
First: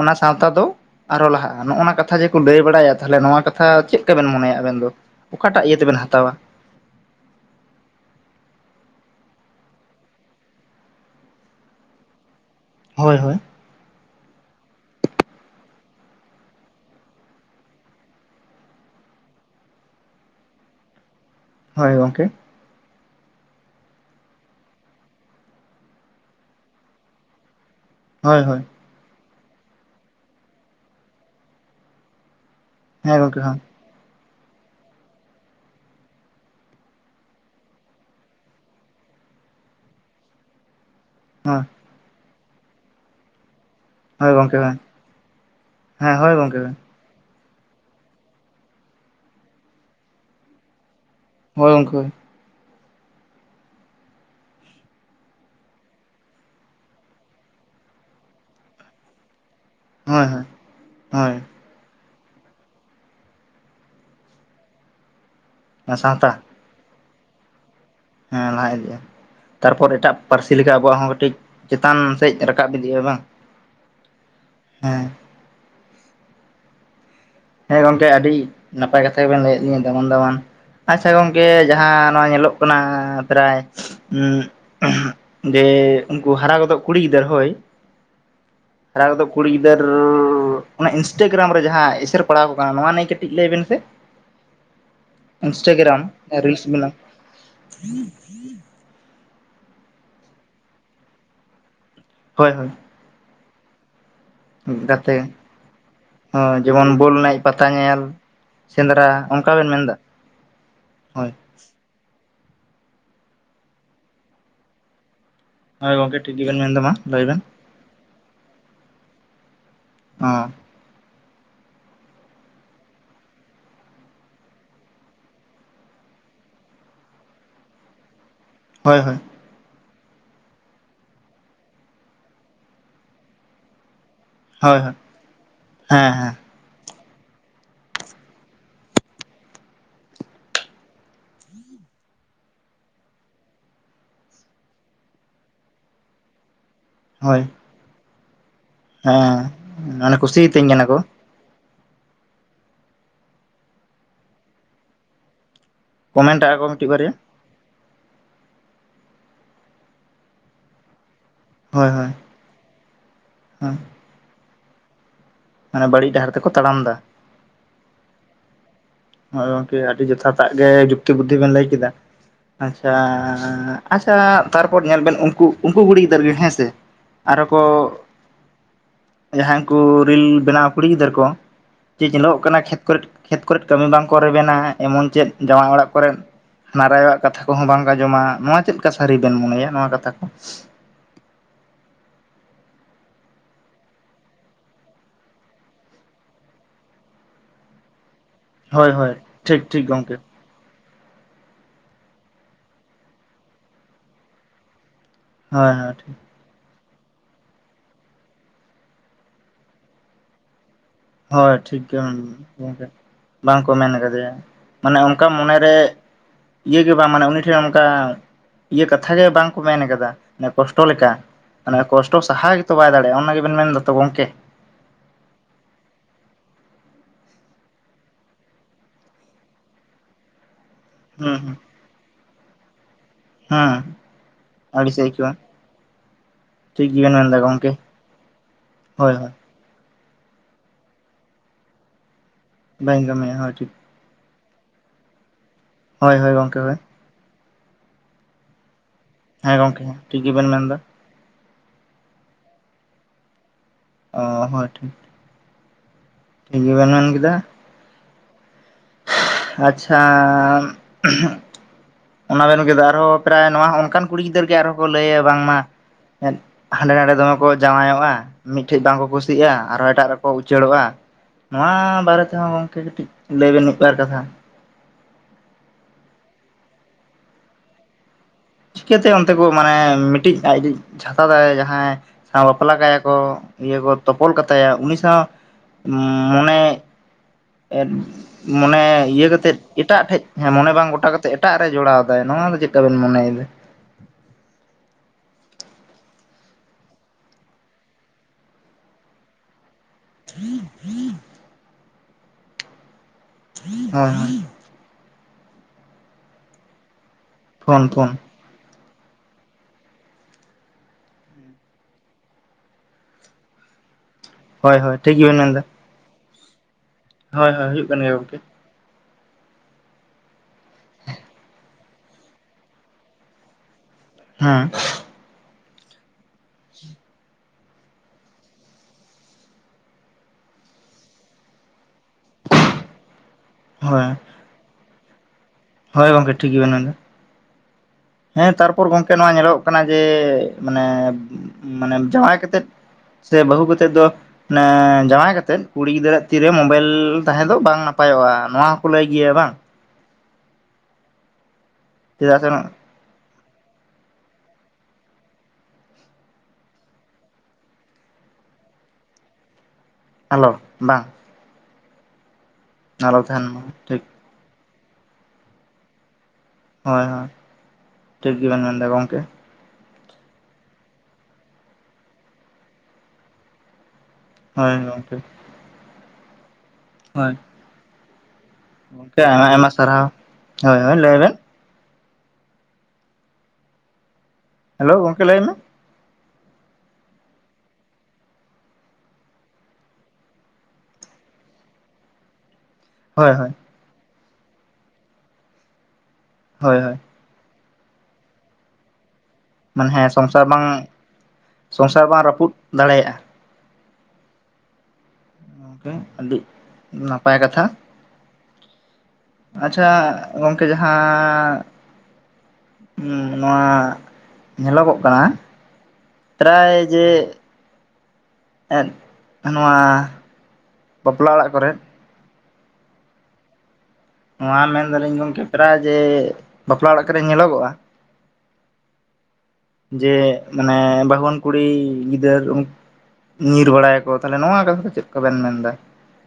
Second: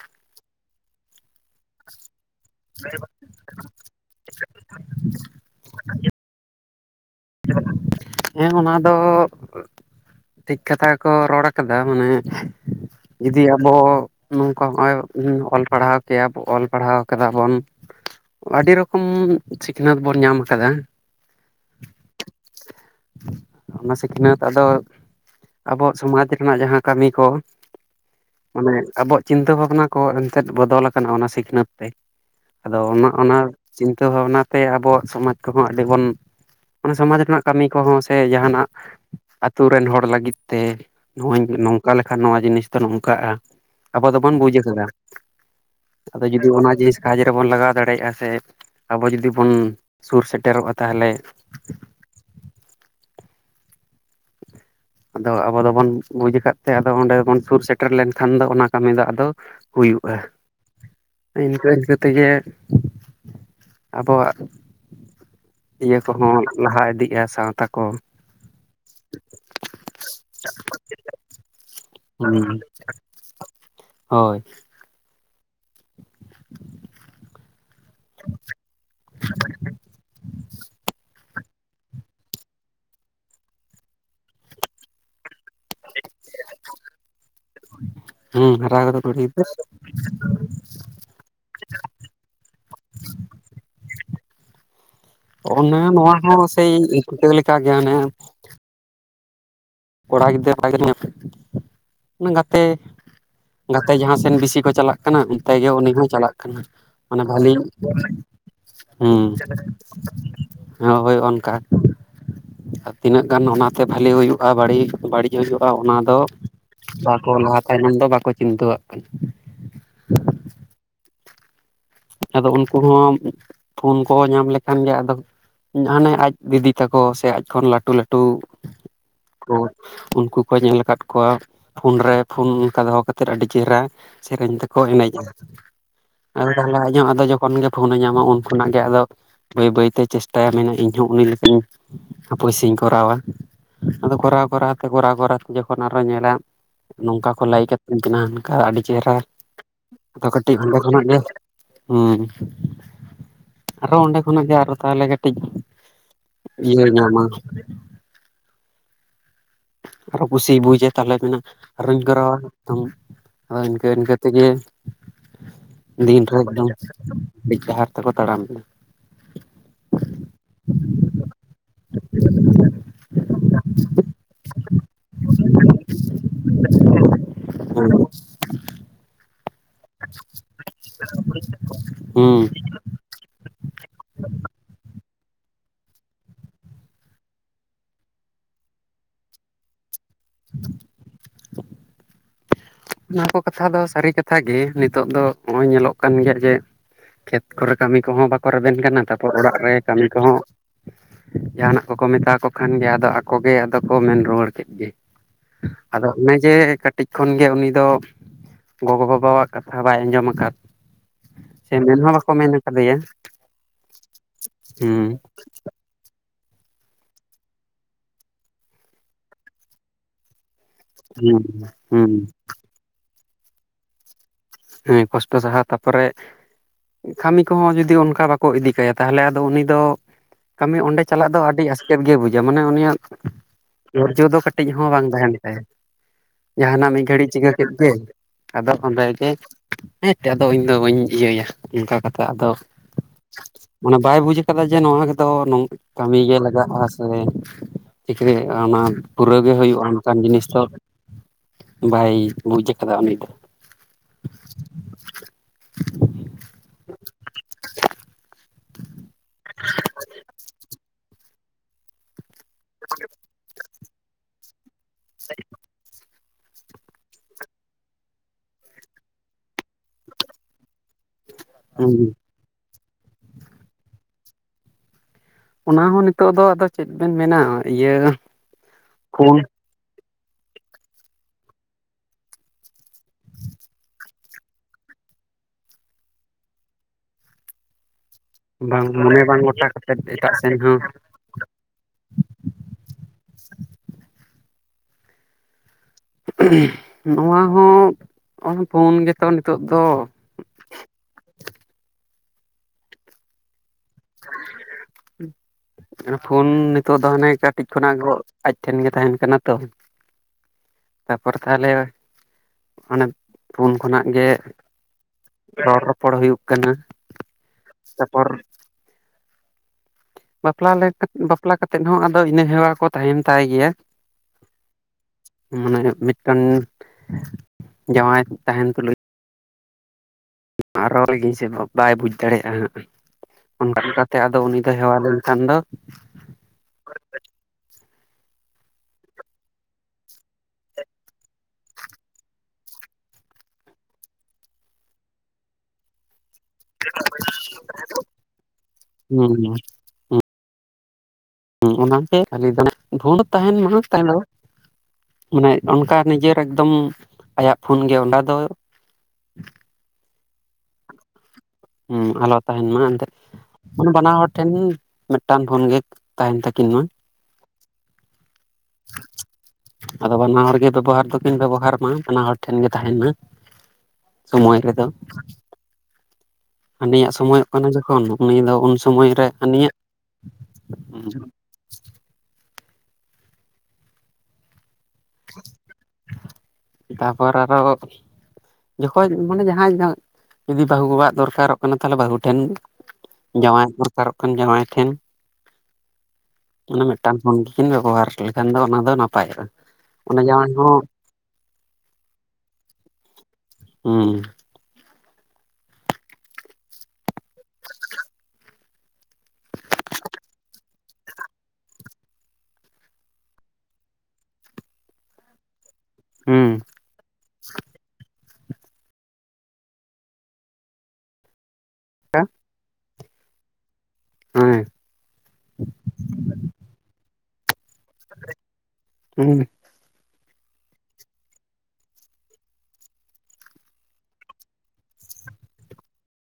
S2: ᱚᱱᱟ ᱥᱟᱶᱛᱟ ᱫᱚ ᱟᱨ ᱦᱚᱸ ᱞᱟᱦᱟᱜᱼᱟ ᱱᱚᱜᱼᱱᱟ ᱠᱟᱛᱷᱟ ᱠᱟᱛᱷᱟ ᱡᱮᱠᱚ ᱞᱟᱹᱭ ᱵᱟᱲᱟᱭᱟ ᱛᱟᱦᱚᱞᱮ ᱱᱚᱣᱟ ᱠᱟᱛᱷᱟ ᱪᱮᱫ ᱠᱟ ᱵᱤᱱ ᱢᱚᱱᱮᱭᱟ ᱟᱵᱤᱱ ᱫᱚ ᱚᱠᱟᱴᱟᱜ ᱤᱭᱟᱹ ᱛᱮᱵᱤᱱ ᱦᱟᱛᱟᱣᱟ
S1: ᱦᱮᱸ ᱚᱱᱟ ᱫᱚ ᱴᱷᱤᱠ ᱠᱟᱛᱷᱟ ᱜᱮ ᱠᱚ ᱨᱚᱲ ᱟᱠᱟᱫᱟ ᱢᱟᱱᱮ
S2: ᱦᱳᱭ ᱦᱳᱭ
S1: ᱡᱩᱫᱤ ᱟᱵᱚ ᱱᱚᱝᱠᱟ ᱦᱚᱸ ᱚᱭ ᱚᱞ ᱯᱟᱲᱦᱟᱣ ᱠᱮᱭᱟ ᱚᱞ ᱯᱟᱲᱦᱟᱣ ᱠᱟᱫᱟ ᱵᱚᱱ ᱟᱹᱰᱤ ᱨᱚᱠᱚᱢ ᱥᱤᱠᱷᱱᱟᱹᱛ ᱵᱚᱱ ᱧᱟᱢ ᱠᱟᱫᱟ
S2: ᱦᱚᱭ ᱜᱚᱢᱠᱮ
S1: ᱚᱱᱟ ᱥᱤᱠᱷᱱᱟᱹᱛ ᱟᱫᱚ ᱟᱵᱚ ᱥᱚᱢᱟᱡᱽ ᱨᱮᱱᱟᱜ ᱡᱟᱦᱟᱸ ᱠᱟᱹᱢᱤ ᱠᱚ
S2: ᱦᱳᱭ ᱦᱳᱭ
S1: ᱢᱟᱱᱮ ᱟᱵᱚᱣᱟᱜ ᱪᱤᱱᱛᱟᱹ ᱵᱷᱟᱵᱱᱟ ᱠᱚ ᱮᱱᱛᱮᱫ ᱵᱚᱫᱚᱞ ᱟᱠᱟᱱᱟ ᱚᱱᱟ ᱥᱤᱠᱷᱱᱟᱹᱛ ᱛᱮ ᱟᱫᱚ ᱚᱱᱟ
S2: ᱦᱮᱸ
S1: ᱚᱱᱟ
S2: ᱜᱚᱝᱠᱮ ᱦᱳᱭ
S1: ᱪᱤᱱᱛᱟᱹ ᱵᱷᱟᱵᱱᱟ ᱛᱮ ᱟᱵᱚᱣᱟᱜ ᱥᱚᱢᱟᱡᱽ ᱠᱚᱦᱚᱸ ᱟᱹᱰᱤᱵᱚᱱ ᱢᱟᱱᱮ ᱥᱚᱢᱟᱡᱽ ᱨᱮᱱᱟᱜ ᱠᱟᱹᱢᱤ ᱠᱚᱦᱚᱸ ᱥᱮ ᱡᱟᱦᱟᱱᱟᱜ ᱟᱛᱩ ᱨᱤᱱ ᱦᱚᱲ ᱞᱟᱹᱜᱤᱫ ᱛᱮ ᱱᱚᱜᱼᱚᱭ
S2: ᱦᱳᱭ
S1: ᱱᱚᱝ ᱠᱟ ᱞᱮᱠᱷᱟᱱ ᱱᱚᱣᱟ ᱡᱤᱱᱤᱥ ᱫᱚ ᱱᱚᱝᱠᱟᱜᱼᱟ? ᱟᱵᱚ
S2: ᱦᱳᱭ
S1: ᱫᱚᱵᱚᱱ ᱵᱩᱡ
S2: ᱜᱚᱝᱠᱮ ᱦᱳᱭ
S1: ᱟᱠᱟᱫᱟ
S2: ᱦᱮᱸ
S1: ᱟᱫᱚ
S2: ᱦᱳᱭ
S1: ᱡᱩᱫᱤ
S2: ᱜᱚᱝᱠᱮ
S1: ᱚᱱᱟ
S2: ᱦᱳᱭ
S1: ᱡᱤᱱᱤᱥ ᱠᱟᱡ ᱨᱮᱵᱚᱱ ᱞᱟᱜᱟᱣ ᱫᱟᱲᱮᱭᱟᱜᱼᱟ ᱥᱮ ᱟᱵᱚ ᱡᱩᱫᱤ ᱵᱩᱱ ᱥᱩᱨ ᱥᱮᱴᱮᱨᱚᱜᱼᱟ ᱛᱟᱦᱟᱞᱮ
S2: ᱦᱳᱭ ᱚᱝᱠᱮ ᱾
S1: ᱟᱫᱚ ᱟᱵᱚ ᱫᱚᱵᱚᱱ ᱵᱩᱡ ᱠᱟᱫ ᱛᱮ ᱟᱫᱚ ᱚᱸᱰᱮ ᱫᱚᱵᱚᱱ ᱥᱩᱨ ᱥᱮᱴᱮᱨ ᱞᱮᱱᱠᱷᱟᱱ ᱫᱚ ᱚᱱᱟ ᱠᱟᱹᱢᱤ ᱫᱚ ᱟᱫᱚ ᱦᱩᱭᱩᱜᱼᱟ
S2: ᱦᱳᱭ ᱦᱳᱭ ᱦᱳᱭ
S1: ᱤᱱᱠᱟᱹ ᱤᱱᱠᱟᱹ ᱛᱮᱜᱮ ᱟᱵᱚᱣᱟᱜ
S2: ᱚᱱᱟ
S1: ᱤᱭᱟᱹ
S2: ᱥᱟᱶᱛᱟ
S1: ᱠᱚᱦᱚᱸ ᱞᱟᱦᱟ ᱤᱫᱤᱜᱼᱟ ᱥᱟᱶᱛᱟ ᱠᱚ
S2: ᱦᱮᱸ ᱞᱟᱦᱟ ᱤᱫᱤᱜᱼᱟ ᱛᱟᱨᱯᱚᱨ ᱮᱴᱟᱜ ᱯᱟᱨᱥᱤ ᱞᱮᱠᱟ ᱟᱵᱚᱣᱟᱜ ᱦᱚᱸ ᱠᱟᱹᱴᱤᱡ ᱪᱮᱛᱟᱱ ᱥᱮᱡ
S1: ᱦᱩᱸ
S2: ᱨᱟᱠᱟᱵ ᱤᱫᱤᱜᱼᱟ ᱵᱟᱝ?
S1: ᱦᱳᱭ ᱾
S2: ᱦᱮᱸ ᱾ ᱦᱮᱸ ᱜᱚᱝᱠᱮ ᱟᱹᱰᱤ ᱱᱟᱯᱟᱭ ᱠᱟᱛᱷᱟ ᱜᱮ ᱵᱮᱱ ᱞᱟᱹᱭ ᱟᱫ ᱞᱤᱧᱟ ᱫᱟᱢᱟᱱ ᱫᱟᱢᱟᱱ ᱟᱪᱪᱷᱟ ᱜᱚᱝ ᱠᱮ ᱡᱟᱦᱟᱸ ᱱᱚᱣᱟ ᱧᱮᱞᱚᱜ ᱠᱟᱱᱟ ᱯᱨᱟᱭ ᱩᱸᱜ ᱡᱮ ᱩᱱᱠᱩ ᱦᱟᱨᱟ ᱜᱚᱫᱚᱜ ᱠᱩᱲᱤ ᱜᱤᱫᱟᱹᱨ, ᱦᱳᱭ ᱾
S1: ᱦᱩᱸ ᱠᱟᱛᱮ
S2: ᱦᱟᱨᱟ ᱜᱚᱫᱚᱜ
S1: ᱜᱤᱫᱽᱨᱟᱹ
S2: ᱠᱩᱲᱤ ᱜᱤᱫᱟᱹᱨᱻ ᱚᱱᱟ ᱤᱱᱥᱴᱟᱜᱨᱟᱢ ᱨᱮ ᱡᱟᱦᱟᱸ ᱮᱥᱮᱨ [inaudible] ᱱᱚᱣᱟ ᱠᱚ ᱠᱟᱱᱟ ᱱᱚᱣᱟ ᱱᱤᱭᱮ ᱠᱟᱹᱴᱤᱡ ᱞᱟᱹᱭ ᱵᱮᱱ ᱥᱮ?
S1: ᱚᱱᱟ
S2: ᱤᱱᱥᱴᱟᱜᱨᱟᱢ
S1: ᱱᱚᱣᱟ ᱦᱚᱸ
S2: ᱨᱤᱞᱥ
S1: ᱥᱮᱭ
S2: ᱵᱮᱱᱟᱣ ᱾
S1: ᱤᱱᱠᱟᱹ ᱞᱮᱠᱟᱜᱮ ᱦᱟᱱᱮ ᱠᱚᱲᱟ [inaudible]
S2: ᱦᱳᱭ
S1: ᱜᱟᱛᱮ
S2: ᱦᱳᱭ
S1: ᱜᱟᱛᱮ ᱡᱟᱦᱟᱸ ᱥᱮᱱ ᱵᱤᱥ ᱛᱤ ᱠᱚ ᱪᱟᱞᱟᱜ
S2: ᱜᱟᱛᱮ
S1: ᱠᱟᱱᱟ ᱚᱱᱛᱮ ᱜᱮ ᱩᱱᱤ ᱦᱚᱸ ᱪᱟᱞᱟᱜ
S2: ᱦᱳᱭ
S1: ᱠᱟᱱᱟ
S2: ᱡᱮᱢᱚᱱ ᱵᱚᱞ
S1: ᱢᱟᱱᱮ
S2: ᱮᱱᱮᱡ
S1: ᱵᱷᱟᱹᱞᱤ
S2: ᱯᱟᱛᱟ ᱧᱮᱞ
S1: ᱦᱩᱸ
S2: ᱥᱮᱸᱫᱽᱨᱟ
S1: ᱾
S2: ᱚᱱᱠᱟ ᱵᱮᱱ ᱢᱮᱱᱫᱟ
S1: ᱦᱮ ᱦᱳᱭ ᱚᱱᱠᱟ ᱛᱤᱱᱟᱹᱜ ᱜᱟᱱ ᱚᱱᱟ ᱛᱮ ᱵᱟᱹᱞᱤ ᱦᱩᱭᱩᱜᱼᱟ ᱵᱟᱹᱲᱤᱡ ᱵᱟᱹᱲᱤᱡ [inaudible]
S2: ᱦᱳᱭ
S1: ᱚᱱᱟ ᱫᱚ
S2: ᱜᱚᱝᱠᱮ ᱴᱷᱤᱠ ᱜᱮᱵᱮᱱ ᱢᱮᱱᱫᱟ ᱢᱟ ᱞᱟᱹᱭ
S1: ᱵᱟᱠᱚ ᱞᱟᱦᱟ ᱛᱟᱭᱱᱚᱢ ᱫᱚ ᱵᱟᱠᱚ ᱪᱤᱱᱛᱟᱹᱣᱟᱜ ᱠᱟᱱᱟ ᱾
S2: ᱚᱸ ᱾
S1: ᱟᱫᱚ ᱩᱱᱠᱩ ᱦᱚᱸ ᱯᱷᱳᱱ ᱠᱚ ᱧᱟᱢ ᱞᱮᱠᱷᱟᱱ ᱜᱮ ᱟᱫᱚ ᱾ ᱦᱟᱱᱮ ᱟᱡ ᱫᱤᱫᱤ ᱛᱟᱠᱚ ᱥᱮ ᱟᱡ ᱠᱷᱚᱱ ᱞᱟᱹᱴᱩ ᱞᱟᱹᱴᱩ
S2: ᱦᱳᱭ-ᱦᱳᱭ ᱾
S1: ᱠᱩ ᱩᱱᱠᱩ ᱠᱚ ᱧᱮᱞ ᱟᱠᱟᱫ ᱠᱚᱣᱟ ᱯᱷᱳᱱ ᱨᱮ ᱯᱷᱳᱱ ᱚᱱᱠᱟ ᱫᱚᱦᱚ ᱠᱟᱛᱮᱫ ᱟᱹᱰᱤ ᱪᱮᱦᱮᱨᱟ ᱾ ᱥᱮᱨᱮᱧ
S2: ᱦᱳᱭ
S1: ᱛᱮᱠᱚ
S2: ᱦᱳᱭ
S1: ᱮᱱᱮᱡᱼᱟ,
S2: ᱦᱮᱸ
S1: [inaudible]
S2: ᱦᱮᱸ
S1: ᱛᱟᱦᱚᱸᱞᱮ ᱠᱷᱟᱡ ᱦᱮᱸ ᱟᱫᱚ ᱡᱚᱠᱷᱚᱱ ᱜᱮ ᱯᱷᱳᱱ ᱮ ᱧᱟᱢᱟ ᱩᱱ ᱠᱷᱚᱱᱟᱜ ᱜᱮ ᱟᱫᱚ ᱵᱟᱹᱭ ᱵᱟᱹᱭ ᱛᱮ ᱪᱮᱥᱴᱟᱭᱟ ᱢᱮᱱᱟ ᱤᱧ ᱦᱚᱸ ᱩᱱᱤ ᱞᱮᱠᱟᱧ ᱦᱟᱯᱳᱭ ᱥᱮᱧ ᱠᱚᱨᱟᱣᱟ ᱟᱫᱚ ᱠᱚᱨᱟᱣ ᱠᱚᱨᱟᱣ ᱛᱮ ᱠᱚᱨᱟᱣ ᱠᱚᱨᱟᱣ ᱛᱮ ᱡᱚᱠᱷᱚᱱ ᱟᱨᱦᱚ ᱧᱮᱞᱟ ᱾ ᱱᱚᱝᱠᱟ
S2: ᱦᱳᱭ
S1: ᱠᱚ ᱞᱟᱹᱭᱤᱠ ᱟᱹᱛᱤᱧ ᱠᱟᱱᱟ ᱚᱱᱠᱟ ᱟᱹᱰᱤ ᱪᱮᱦᱮᱨᱟ
S2: ᱦᱮᱸ ᱢᱟᱱᱮ
S1: ᱟᱫᱚ ᱠᱟᱹᱴᱤᱡ
S2: ᱠᱩᱥᱤᱭᱟᱛᱤᱧ
S1: ᱚᱸᱰᱮ
S2: ᱠᱟᱱᱟ ᱠᱚ
S1: ᱠᱷᱚᱱᱟᱜ ᱜᱮ ᱦᱩᱸ ᱟᱨᱦᱚ ᱚᱸᱰᱮ ᱠᱷᱚᱱᱟᱜ ᱜᱮ ᱟᱨᱚ ᱛᱟᱦᱚᱞᱮ ᱠᱟ ᱴᱤᱡ
S2: ᱠᱚᱢᱮᱱᱴᱟᱜᱼᱟ ᱠᱚ
S1: ᱤᱭᱟᱹ
S2: ᱢᱤᱫᱴᱤᱡ
S1: ᱱᱟ
S2: ᱵᱟᱨᱭᱟ
S1: ᱚᱱᱟ ᱾ ᱟᱨᱦᱚ ᱠᱩᱥᱤᱭ ᱵᱩᱡᱟ ᱛᱟᱦᱚᱞᱮ ᱢᱮᱱᱟ
S2: ᱦᱳᱭ
S1: ᱟᱨᱚᱧ
S2: ᱦᱳᱭ
S1: ᱠᱚᱨᱟᱣᱟ ᱮᱛᱚᱢ
S2: ᱦᱳᱭ
S1: ᱤᱱᱠᱟᱹ ᱤᱱᱠᱟᱹ ᱛᱮᱜᱮ
S2: ᱢᱟᱱᱮ ᱵᱟᱹᱲᱤᱡ
S1: ᱫᱤᱱ
S2: ᱰᱟᱦᱟᱨ
S1: ᱨᱮ
S2: ᱛᱮᱠᱚ ᱛᱟᱲᱟᱢ ᱫᱟ
S1: [inaudible] ᱰᱟᱦᱟᱨ ᱛᱮᱠᱚ ᱛᱟᱲᱟᱢ ᱤᱫᱤᱭ
S2: ᱦᱮ ᱜᱚᱝᱠᱮ ᱟᱹᱰᱤ ᱡᱚᱛᱷᱟᱛᱟᱜ ᱜᱮ ᱡᱩᱠᱛᱤ ᱵᱩᱫᱽᱫᱷᱤ ᱵᱮᱱ ᱞᱟᱹᱭ ᱠᱮᱫᱟ ᱾ ᱟᱪᱪᱷᱟ ᱟᱪᱪᱷᱟ ᱛᱟᱨᱯᱚᱨ ᱧᱮᱞ ᱵᱮᱱ ᱾ ᱩᱱᱠᱩ-ᱩᱱᱠᱩ ᱠᱩᱲᱤ ᱜᱤᱫᱤᱫᱟᱹᱨ ᱜᱮ ᱦᱮᱸᱥᱮ ᱟᱨᱦᱚ ᱠᱚ ᱡᱟᱦᱟᱸᱭ ᱩᱝᱠᱩ ᱨᱤᱞ ᱵᱮᱱᱟᱣ ᱠᱩᱲᱤ ᱜᱤᱫᱟᱹᱨ ᱠᱚ ᱪᱮ ᱡᱮᱱᱚᱜᱚᱜ
S1: ᱦᱩᱸ
S2: ᱠᱟᱱᱟ ᱠᱷᱮᱛ ᱠᱚᱨᱮᱫ ᱠᱷᱮᱛ ᱠᱚᱨᱮᱫ ᱠᱟᱹᱢᱤ ᱵᱟᱝ ᱠᱚ ᱨᱮᱵᱮᱱᱟ ᱮᱢᱚᱱ ᱪᱮᱫ ᱡᱟᱶᱟᱭ ᱚᱲᱟᱜ ᱠᱚᱨᱮᱫ ᱦᱟᱱᱟᱨ ᱟᱭᱳᱼᱟᱜ ᱠᱟᱛᱷᱟ ᱠᱚᱦᱚᱸ ᱵᱟᱝ ᱠᱟᱸᱡᱚᱢᱟ ᱱᱚᱣᱟ ᱪᱮᱫ ᱞᱮᱠᱟ ᱥᱟᱹᱨᱤ ᱵᱮᱱ ᱢᱚᱱᱮᱭᱟ ᱱᱚᱣᱟ ᱠᱟᱛᱷᱟ ᱠᱚ?
S1: ᱱᱚᱣᱟ ᱠᱚ ᱠᱟᱛᱷᱟ ᱫᱚ ᱥᱟᱹᱨᱤ ᱠᱟᱛᱷᱟ ᱜᱮ ᱱᱤᱛᱚᱜ ᱫᱚ ᱦᱚᱜᱼᱚᱭ ᱧᱮᱞᱚᱜ ᱠᱟᱱ ᱜᱮᱭᱟ ᱡᱮ ᱠᱷᱮᱛ ᱠᱚᱨᱮ ᱠᱟᱹᱢᱤ ᱠᱚᱦᱚᱸ ᱵᱟᱠᱚ ᱨᱮᱵᱮᱱ
S2: ᱦᱳᱭ
S1: ᱠᱟᱱᱟ
S2: ᱦᱳᱭ
S1: ᱛᱟᱯᱚᱨ ᱚᱲᱟᱜ
S2: ᱴᱷᱤᱠ
S1: ᱨᱮ
S2: ᱴᱷᱤᱠ
S1: ᱠᱟᱹᱢᱤ
S2: ᱜᱚᱢᱠᱮ
S1: ᱠᱚᱦᱚᱸ ᱡᱟᱦᱟᱱᱟᱜ ᱠᱚᱠᱚ ᱢᱮᱛᱟ ᱠᱚ ᱠᱷᱟᱱ ᱜᱮ ᱟᱫᱚ ᱟᱠᱚ ᱜᱮ ᱟᱫᱚ ᱠᱚ ᱢᱮᱱ ᱨᱩᱣᱟᱹᱲ ᱠᱮᱫ ᱜᱮ ᱾
S2: ᱦᱳᱭ ᱦᱳᱭ
S1: ᱟᱫᱚ
S2: ᱴᱷᱤᱠ
S1: ᱚᱱᱮ ᱡᱮ ᱠᱟᱹᱴᱤᱡ ᱠᱷᱚᱱᱜᱮ ᱩᱱᱤ ᱛᱚ ᱜᱚ-ᱜᱚ ᱵᱟᱵᱟᱣᱟᱜ ᱠᱟᱛᱷᱟ ᱵᱟᱭ ᱟᱸᱡᱚᱢ ᱟᱠᱟᱫ ᱾
S2: ᱦᱳᱭ ᱴᱷᱤᱠ ᱜᱮᱭᱟ ᱜᱚᱢᱠᱮ
S1: ᱟᱠᱟᱫᱮᱭᱟ
S2: ᱵᱟᱝᱠᱚ ᱢᱮᱱ ᱠᱟᱫᱮᱭᱟ ᱢᱟᱱᱮ
S1: ᱦᱩᱸ
S2: ᱚᱱᱠᱟ ᱢᱚᱱᱮᱨᱮ ᱤᱭ ᱜᱮ ᱵᱟᱝ ᱢᱟᱱᱮ ᱩᱱᱤ ᱴᱷᱮᱱ ᱚᱱᱠᱟ ᱤᱭᱟᱹ ᱠᱟᱛᱷᱟ ᱜᱮ ᱵᱟᱝ ᱠᱚ ᱢᱮᱱ ᱠᱟᱫᱟ᱾ ᱮ ᱠᱚᱥᱴᱚ ᱞᱮᱠᱟ
S1: ᱦᱩᱸ
S2: ᱢᱟᱱᱮ
S1: ᱦᱩᱸ
S2: ᱠᱚᱥᱴᱚ ᱥᱟᱦᱟ ᱜᱮᱛᱚ ᱵᱟᱭ ᱫᱟᱲᱮᱭᱟᱜᱼᱟ᱾ ᱚᱱᱟ ᱜᱮᱵᱮᱱ ᱢᱮᱱ ᱮᱫᱟ ᱛᱚ ᱜᱚᱢᱠᱮ?
S1: ᱦᱮᱸ ᱠᱚᱥᱴᱚ ᱥᱟᱦᱟᱣ ᱛᱟᱯᱚᱨᱮ ᱠᱟᱹᱢᱤ ᱠᱚᱦᱚᱸ ᱡᱩᱫᱤ ᱚᱱᱠᱟ ᱵᱟᱠᱚ ᱤᱫᱤ ᱠᱟᱭᱟ ᱛᱟᱦᱚᱞᱮ ᱟᱫᱚ ᱩᱱᱤ ᱫᱚ ᱠᱟᱹᱢᱤ ᱚᱸᱰᱮ ᱪᱟᱞᱟᱜ
S2: ᱦᱩᱸ
S1: ᱫᱚ
S2: ᱦᱩᱸ
S1: ᱟᱹᱰᱤ ᱟᱥᱠᱮᱛ ᱜᱮ ᱵᱩᱡᱟ ᱢᱟᱱᱮ ᱩᱱᱤᱭᱟᱜ
S2: ᱦᱩᱸ
S1: ᱚᱨᱡᱚ ᱫᱚ ᱠᱟᱹᱴᱤᱡ ᱦᱚᱸ
S2: ᱟᱹᱲᱤᱥᱮ
S1: ᱵᱟᱝ ᱛᱟᱦᱮᱱ
S2: ᱟᱹᱭᱠᱟᱹᱣᱟ
S1: ᱞᱮᱠᱟᱭᱟ ᱾
S2: ᱴᱷᱤᱠ
S1: ᱡᱟᱦᱟᱱᱟᱜ ᱢᱤᱫ
S2: ᱜᱮᱵᱮᱱ
S1: ᱜᱷᱟᱹᱲᱤᱡ
S2: ᱢᱮᱱᱫᱟ
S1: ᱪᱤᱠᱟᱹ ᱠᱮᱫ
S2: ᱜᱚᱢᱠᱮ
S1: ᱯᱮᱱ ᱟᱫᱚ ᱚᱸᱰᱮ
S2: ᱦᱳᱭ
S1: ᱜᱮ
S2: ᱦᱳᱭ
S1: ᱦᱮᱸᱛ, ᱟᱫᱚ ᱤᱧᱫᱚ ᱵᱟᱹᱧ ᱤᱭᱟᱹᱭᱟ ᱱᱚᱝᱠᱟ ᱠᱟᱛᱮᱜ ᱟᱫᱚ
S2: ᱵᱟᱧ ᱠᱟᱹᱢᱤᱭᱟ, ᱦᱳᱭ ᱴᱷᱤᱠ ᱾
S1: ᱢᱟᱱᱮ ᱵᱟᱭ ᱵᱩᱡ ᱠᱟᱫᱟ ᱡᱮ ᱱᱚᱣᱟ ᱜᱮᱫᱚ ᱱᱚ-ᱠᱟᱹᱢᱤ
S2: ᱦᱳᱭ ᱦᱳᱭ
S1: ᱜᱮ
S2: ᱜᱚᱝᱠᱮ ᱦᱳᱭ
S1: ᱞᱟᱜᱟᱜᱼᱟ ᱾ [unintelligible] ᱟ-ᱚᱱᱟ ᱯᱩᱨᱟᱹ ᱜᱮ
S2: ᱦᱮᱸ
S1: ᱦᱩᱭᱩᱜᱼᱟ
S2: ᱜᱚᱝᱠᱮ ᱦᱮᱸ
S1: ᱚᱱᱠᱟᱱ
S2: ᱴᱷᱤᱠ
S1: ᱡᱤᱱᱤᱥ
S2: ᱜᱮᱵᱮᱱ
S1: ᱛᱚ
S2: ᱢᱮᱱᱫᱟ
S1: ᱾ ᱵᱟᱭ ᱵᱩᱡ ᱠᱟᱫᱟ ᱩᱱᱤ ᱫᱚ᱾
S2: ᱚ ᱦᱳᱭ ᱴᱷᱤᱠ᱾ ᱴᱷᱤᱠ ᱜᱮ ᱵᱮᱱ ᱢᱮᱱ ᱠᱮᱫᱟ᱾
S1: [unintelligible]
S2: ᱟᱪᱪᱷᱟ᱾ ᱚᱱᱟ ᱵᱮᱱ ᱠᱮᱫᱟ ᱟᱨᱦᱚᱸ ᱯᱨᱟᱭ ᱱᱚᱣᱟ ᱚᱱᱠᱟᱱ ᱠᱩᱲᱤ ᱜᱤᱫᱽᱟᱹᱨ ᱜᱮ ᱟᱨᱦᱚᱸ ᱠᱚ ᱞᱟᱹᱭᱟ ᱵᱟᱝᱢᱟ ᱮᱸᱫ ᱦᱟᱸᱰᱮ ᱱᱟᱰᱮ ᱫᱚᱢᱮ ᱠᱚ ᱡᱟᱶᱟᱭᱚᱜᱼᱟ᱾ ᱢᱤᱫᱴᱷᱮᱱ ᱵᱟᱝᱠᱚ ᱠᱩᱥᱤᱜᱼᱟ ᱟᱨᱦᱚᱸ ᱮᱴᱟᱜ ᱨᱮᱠᱚ ᱩᱪᱟᱹᱲᱚᱜᱼᱟ᱾
S1: ᱦᱩᱸ
S2: ᱱᱚᱣᱟ ᱵᱟᱨᱮ ᱛᱮᱦᱚᱸ ᱜᱚᱝᱠᱮ ᱠᱟᱹᱴᱤᱡ ᱞᱟᱹᱭ ᱵᱮᱱ ᱢᱤᱫᱵᱟᱨ ᱠᱟᱛᱷᱟ᱾
S1: ᱚᱱᱟ ᱦᱚᱸ ᱱᱤᱛᱚᱜ ᱫᱚ ᱟᱫᱚ ᱪᱮᱫ ᱵᱮᱱ ᱢᱮᱱᱟ ᱤᱭᱟᱹ
S2: ᱪᱤᱠᱟᱹᱛᱮ ᱚᱱᱛᱮ
S1: ᱯᱷᱳᱱ
S2: ᱠᱚ ᱢᱟᱱᱮ ᱢᱤᱫᱴᱤᱡ ᱟᱡᱤᱡ ᱪᱷᱟᱛᱟ ᱫᱟᱨᱮ ᱡᱟᱦᱟᱸᱭ ᱥᱟᱶ ᱵᱟᱯᱞᱟ ᱠᱟᱭᱟ ᱠᱚ ᱤᱭᱟᱹ ᱠᱚ ᱛᱚᱯᱚᱞ ᱠᱟᱛᱟᱭᱟ ᱩᱱᱤ ᱥᱟᱶ ᱢᱚᱱᱮ ᱮᱱ ᱢᱚᱱᱮ
S1: ᱵᱟᱝ
S2: ᱤᱭᱟᱹ
S1: ᱵᱟᱝ
S2: ᱠᱟᱛᱮᱫ
S1: ᱜᱚᱴᱟ
S2: ᱮᱴᱟᱜ ᱴᱷᱮᱡ
S1: ᱥᱮᱱ
S2: ᱦᱮᱸ ᱢᱚᱱᱮ
S1: ᱦᱚᱸ
S2: ᱵᱟᱝ ᱜᱚᱴᱟ ᱠᱟᱛᱮᱫ ᱮᱴᱟᱜ ᱨᱮ ᱡᱚᱲᱟᱣ ᱫᱟᱭ ᱱᱚᱣᱟ ᱫᱚ ᱪᱤᱠᱠᱟᱹ ᱵᱮᱱ ᱢᱚᱱᱮᱭᱮᱫᱟ?
S1: ᱱᱚᱣᱟ ᱦᱚᱸᱜ ᱚᱱᱟ ᱯᱷᱳᱱ ᱜᱮᱛᱚ ᱱᱤᱛᱳᱜ ᱫᱚ
S2: [inaudible] ᱦᱮᱸ ᱦᱮᱸ
S1: ᱯᱷᱳᱱ ᱱᱤᱛᱚᱜ ᱫᱚ ᱦᱟᱱᱮ ᱠᱟᱹᱴᱤᱡ
S2: ᱯᱷᱳᱱ
S1: ᱠᱷᱚᱱᱟᱜ ᱜᱚ
S2: ᱯᱷᱳᱱ
S1: ᱟᱡ ᱴᱷᱮᱱ ᱜᱮ ᱛᱟᱦᱮᱱ ᱠᱟᱱᱟ ᱛᱚ᱾ ᱛᱟᱯᱚᱨ ᱛᱟᱦᱚᱞᱮ ᱚᱱᱮ ᱯᱷᱩᱱ ᱠᱷᱚᱱᱟᱜ ᱜᱮ᱾
S2: ᱦᱳᱭ ᱦᱳᱭ ᱴᱷᱤᱠ ᱜᱮᱵᱮᱱ ᱢᱮᱱ ᱮᱫᱟ᱾
S1: ᱨᱚᱲ ᱨᱚᱯᱚᱲ ᱦᱩᱭᱩᱜ ᱠᱟᱱᱟ᱾
S2: ᱦᱳᱭ ᱦᱳᱭ ᱦᱩᱭᱩᱜ ᱠᱟᱱ ᱜᱮᱭᱟ
S1: ᱛᱟᱯᱚᱨ
S2: ᱜᱚᱢᱠᱮ᱾
S1: ᱵᱟᱯᱞᱟ ᱞᱮᱱ ᱠᱟ ᱵᱟᱯᱞᱟ ᱠᱟᱛᱮᱫ ᱦᱚᱸ ᱟᱫᱚ ᱤᱱᱟᱹ ᱦᱮᱣᱟ ᱠᱚ ᱛᱟᱦᱮᱱ ᱛᱟᱭ ᱜᱮᱭᱟ᱾
S2: ᱦᱮᱸ
S1: ᱢᱟᱱᱮ ᱦᱩᱭᱩᱜ ᱢᱤᱫᱴᱟᱝ ᱡᱟᱶᱟᱭ ᱛᱟᱦᱮᱱ ᱛᱩᱞᱩᱡ ᱟᱨᱚ ᱞᱮᱸᱜᱮᱧ ᱥᱮ ᱵᱷᱚᱸ ᱵᱟᱭ ᱵᱩᱡᱽ ᱫᱟᱲᱮᱭᱟᱜᱼᱟ ᱦᱟᱸᱜ ᱚᱱᱠᱟ
S2: ᱦᱳᱭ
S1: ᱞᱮᱠᱟᱛᱮᱫᱚ ᱩᱱᱤ ᱦᱮᱣᱟ ᱞᱮᱱᱠᱷᱟᱱ ᱫᱚ
S2: ᱦᱳᱭ ᱜᱚᱝᱠᱮ ᱴᱷᱤᱠ ᱜᱮᱵᱮᱱ ᱢᱮᱱ ᱮᱫᱟ᱾ ᱦᱮᱸ ᱛᱟᱨᱯᱚᱨ ᱜᱚᱝᱠᱮ ᱱᱚᱣᱟ ᱧᱮᱞᱚᱜ ᱠᱟᱱᱟ ᱡᱮ ᱢᱟᱱᱮ ᱢᱟᱱᱮ ᱡᱟᱶᱟᱭ ᱠᱟᱛᱮᱜ ᱥᱮ ᱵᱟᱹᱦᱩ ᱠᱟᱛᱮᱜ ᱫᱚ ᱢᱟᱱᱮ ᱡᱟᱶᱟᱭ ᱠᱟᱛᱮᱜ ᱠᱩᱲᱤ ᱜᱤᱫᱽᱨᱟᱹ ᱛᱤᱨᱮ ᱢᱳᱵᱟᱭᱤᱞ ᱛᱟᱦᱮᱸ ᱫᱚ ᱵᱟᱝ ᱱᱟᱯᱟᱭᱚᱜᱼᱟ᱾ ᱱᱚᱣᱟ ᱦᱚᱸᱠᱚ ᱞᱟᱹᱭ ᱜᱮᱭᱟ ᱵᱟᱝ?
S1: ᱦᱩᱸ ᱦᱩᱸ ᱚᱱᱟᱛᱮ
S2: ᱪᱮᱫᱟᱜ ᱥᱮ
S1: ᱠᱷᱟᱞᱤ ᱫᱚ ᱦᱟᱸᱜ ᱯᱷᱩᱱ ᱫᱚ ᱛᱟᱦᱮᱱ ᱢᱟ ᱛᱟᱦᱮᱱ ᱫᱚ ᱢᱟᱱᱮ ᱚᱱᱠᱟ ᱱᱤᱡᱮᱨ ᱮᱠᱫᱚᱢ ᱟᱭᱟᱜ ᱯᱷᱳᱱ ᱜᱮ ᱚᱱᱟᱸ ᱫᱚ
S2: ᱦᱮᱞᱳ ᱵᱟᱝ
S1: ᱦᱮᱸ ᱟᱞᱚ ᱛᱟᱦᱮᱱ ᱢᱟ ᱮᱱᱛᱮᱜ
S2: ᱟᱞᱚ ᱛᱟᱦᱮᱱ ᱢᱟ
S1: ᱢᱟᱱᱮ
S2: ᱴᱷᱤᱠ
S1: ᱵᱟᱱᱟ ᱦᱚᱲ ᱴᱷᱮᱱ ᱢᱤᱫᱴᱟᱝ ᱯᱷᱳᱱ ᱜᱮ ᱛᱟᱦᱮᱱ ᱛᱟᱹᱠᱤᱱ ᱢᱟ᱾
S2: ᱦᱳᱭ ᱦᱳᱭ ᱴᱷᱤᱠ ᱜᱮᱵᱮᱱ ᱢᱮᱱᱫᱟ ᱜᱚᱢᱠᱮ᱾
S1: ᱟᱫᱚ ᱵᱟᱱᱟ ᱦᱚᱲ ᱜᱮ ᱵᱮᱵᱚᱦᱟᱨ ᱫᱚᱠᱤᱱ ᱵᱮᱵᱚᱦᱟᱨ ᱢᱟ ᱵᱟᱱᱟ ᱦᱚᱲ ᱴᱷᱮᱱ ᱜᱮ ᱛᱟᱦᱮᱱ ᱢᱟ᱾ ᱥᱚᱢᱚᱭ ᱨᱮᱫᱚ
S2: ᱦᱳᱭ ᱜᱚᱝᱠᱮ
S1: ᱩᱦᱟᱹᱱᱤᱭᱟᱜ
S2: ᱦᱳᱭ
S1: ᱥᱳᱢᱚᱭᱚᱜ ᱠᱟᱱᱟ ᱡᱚᱠᱷᱚᱱ ᱩᱱ ᱥᱚᱢᱚᱭ
S2: ᱜᱚᱝᱠᱮ
S1: ᱨᱮ
S2: ᱟᱭᱢᱟ ᱟᱭᱢᱟ
S1: ᱟᱹᱱᱤᱭᱟᱜ
S2: ᱥᱟᱨᱦᱟᱣ ᱦᱳᱭ ᱦᱳᱭ ᱞᱟᱹᱭ ᱵᱮᱱ ᱦᱮᱞᱳ ᱜᱚᱢᱠᱮ ᱞᱟᱹᱭ ᱢᱮ᱾
S1: ᱛᱟᱨᱯᱚᱨ ᱟᱨᱦᱚ ᱡᱚᱠᱷᱚᱡ ᱢᱟᱱᱮ ᱡᱟᱦᱟᱸᱭ ᱡᱩᱫᱤ ᱵᱟᱹᱦᱩ ᱠᱚᱲᱟᱣᱟᱜ ᱫᱚᱨᱠᱟᱨᱚᱜ ᱠᱟᱱᱟ ᱛᱟᱦᱚᱞᱮ ᱵᱟᱹᱦᱩ ᱴᱷᱮᱱ
S2: ᱦᱳᱭ ᱦᱳᱭ
S1: ᱡᱟᱶᱟᱭ ᱫᱚᱨᱠᱟᱨᱚᱜ ᱠᱟᱱ ᱡᱟᱶᱟᱭ ᱴᱷᱮᱱ
S2: ᱦᱳᱭ
S1: ᱚᱱᱟ
S2: ᱦᱳᱭ
S1: ᱢᱤᱫᱴᱟᱝ ᱵᱷᱟᱜᱤ ᱠᱤᱱ ᱵᱮᱵᱚᱦᱟᱨ ᱞᱮᱠᱷᱟᱱ ᱫᱚ ᱚᱱᱟ ᱫᱚ ᱱᱟᱯᱟᱭᱚᱜᱼᱟ᱾
S2: ᱢᱟᱱᱮ ᱦᱮᱸ
S1: ᱚᱱᱟ
S2: ᱥᱚᱝᱥᱟᱨ
S1: ᱡᱟᱶᱟᱭ
S2: ᱵᱟᱝ
S1: ᱦᱚᱸ
S2: ᱥᱚᱝᱥᱟᱨ ᱵᱟᱝ ᱨᱟᱹᱯᱩᱫ ᱫᱟᱲᱮᱭᱟᱜᱼᱟ᱾
S1: ᱦᱩᱸ
S2: ᱜᱚᱝᱠᱮ ᱟᱹᱰᱤ ᱱᱟᱯᱟᱭ ᱠᱟᱛᱷᱟ᱾ ᱟᱪᱪᱷᱟ ᱜᱚᱝᱠᱮ ᱡᱟᱦᱟᱸ ᱦᱩᱸ ᱱᱚᱣᱟ ᱧᱮᱞᱚᱜᱚᱜ ᱠᱟᱱᱟ᱾
S1: ᱦᱩᱸ
S2: ᱯᱨᱟᱭ ᱡᱮ ᱮᱸᱫ ᱱᱚᱣᱟ ᱵᱟᱯᱞᱟ ᱚᱲᱟᱜ ᱠᱚᱨᱮ
S1: [inaudible]
S2: ᱱᱚᱣᱟ
S1: ᱦᱮᱸ
S2: ᱢᱮᱱᱫᱟᱞᱤᱧ ᱜᱚᱢᱠᱮ ᱯᱮᱨᱟᱭ ᱡᱮ ᱵᱟᱯᱞᱟ ᱚᱲᱟᱜ ᱠᱚᱨᱮ ᱧᱮᱞᱚᱜᱚᱜᱼᱟ?
S1: ᱦᱩᱸ
S2: ᱡᱮ ᱢᱟᱱᱮ ᱵᱟᱹᱦᱩᱣᱟᱱ ᱠᱩᱲᱤ ᱜᱤᱫᱟᱹᱨ ᱩᱱ ᱧᱤᱨ ᱵᱟᱲᱟᱭᱟ ᱠᱚ ᱛᱟᱦᱚᱞᱮ ᱱᱚᱣᱟ ᱠᱟᱛᱷᱟ ᱫᱚ ᱪᱮᱫ ᱠᱚ ᱵᱮᱱ ᱢᱮᱱ ᱫᱟ?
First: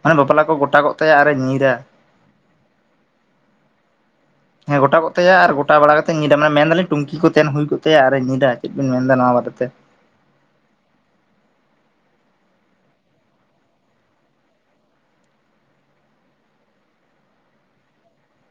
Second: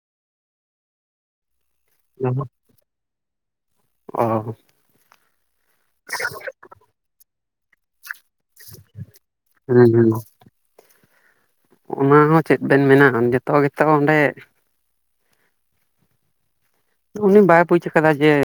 S2: ᱢᱟᱱᱮ ᱵᱟᱯᱞᱟ ᱠᱚ ᱜᱚᱴᱟᱚᱜ ᱛᱟᱭᱟ ᱟᱨᱮ ᱧᱤᱨᱟ᱾
S1: ᱚ [inaudible] ᱚ
S2: ᱦᱮᱸ ᱜᱚᱴᱟ ᱠᱚᱜ ᱛᱟᱭᱟ ᱟᱨ ᱜᱚᱴᱟ ᱵᱟᱲᱟ ᱠᱟᱛᱮ ᱧᱤᱫᱟᱹ ᱢᱟᱱ ᱢᱮᱱ ᱫᱟᱞᱤ ᱴᱩᱱᱠᱤ ᱠᱚ ᱛᱟᱦᱮᱱ ᱦᱩᱭ ᱠᱚᱜ ᱛᱟᱭ ᱟᱨ ᱧᱤᱫ ᱪᱮᱫ ᱵᱮᱱ ᱮᱫᱟ ᱱᱚᱣᱟ ᱵᱟᱨᱮ ᱛᱮ?
S1: ᱦᱩᱸᱻᱦᱩᱸ ᱚᱱᱟ ᱦᱚᱸ ᱪᱮᱫ ᱵᱮᱱ ᱢᱮᱱᱟ ᱡᱷᱚᱛᱚ ᱜᱮᱛᱚ ᱚᱸᱰᱮ ᱩᱱᱤ ᱵᱟᱭ ᱵᱩᱡ ᱟᱠᱟᱫᱟ ᱡᱮ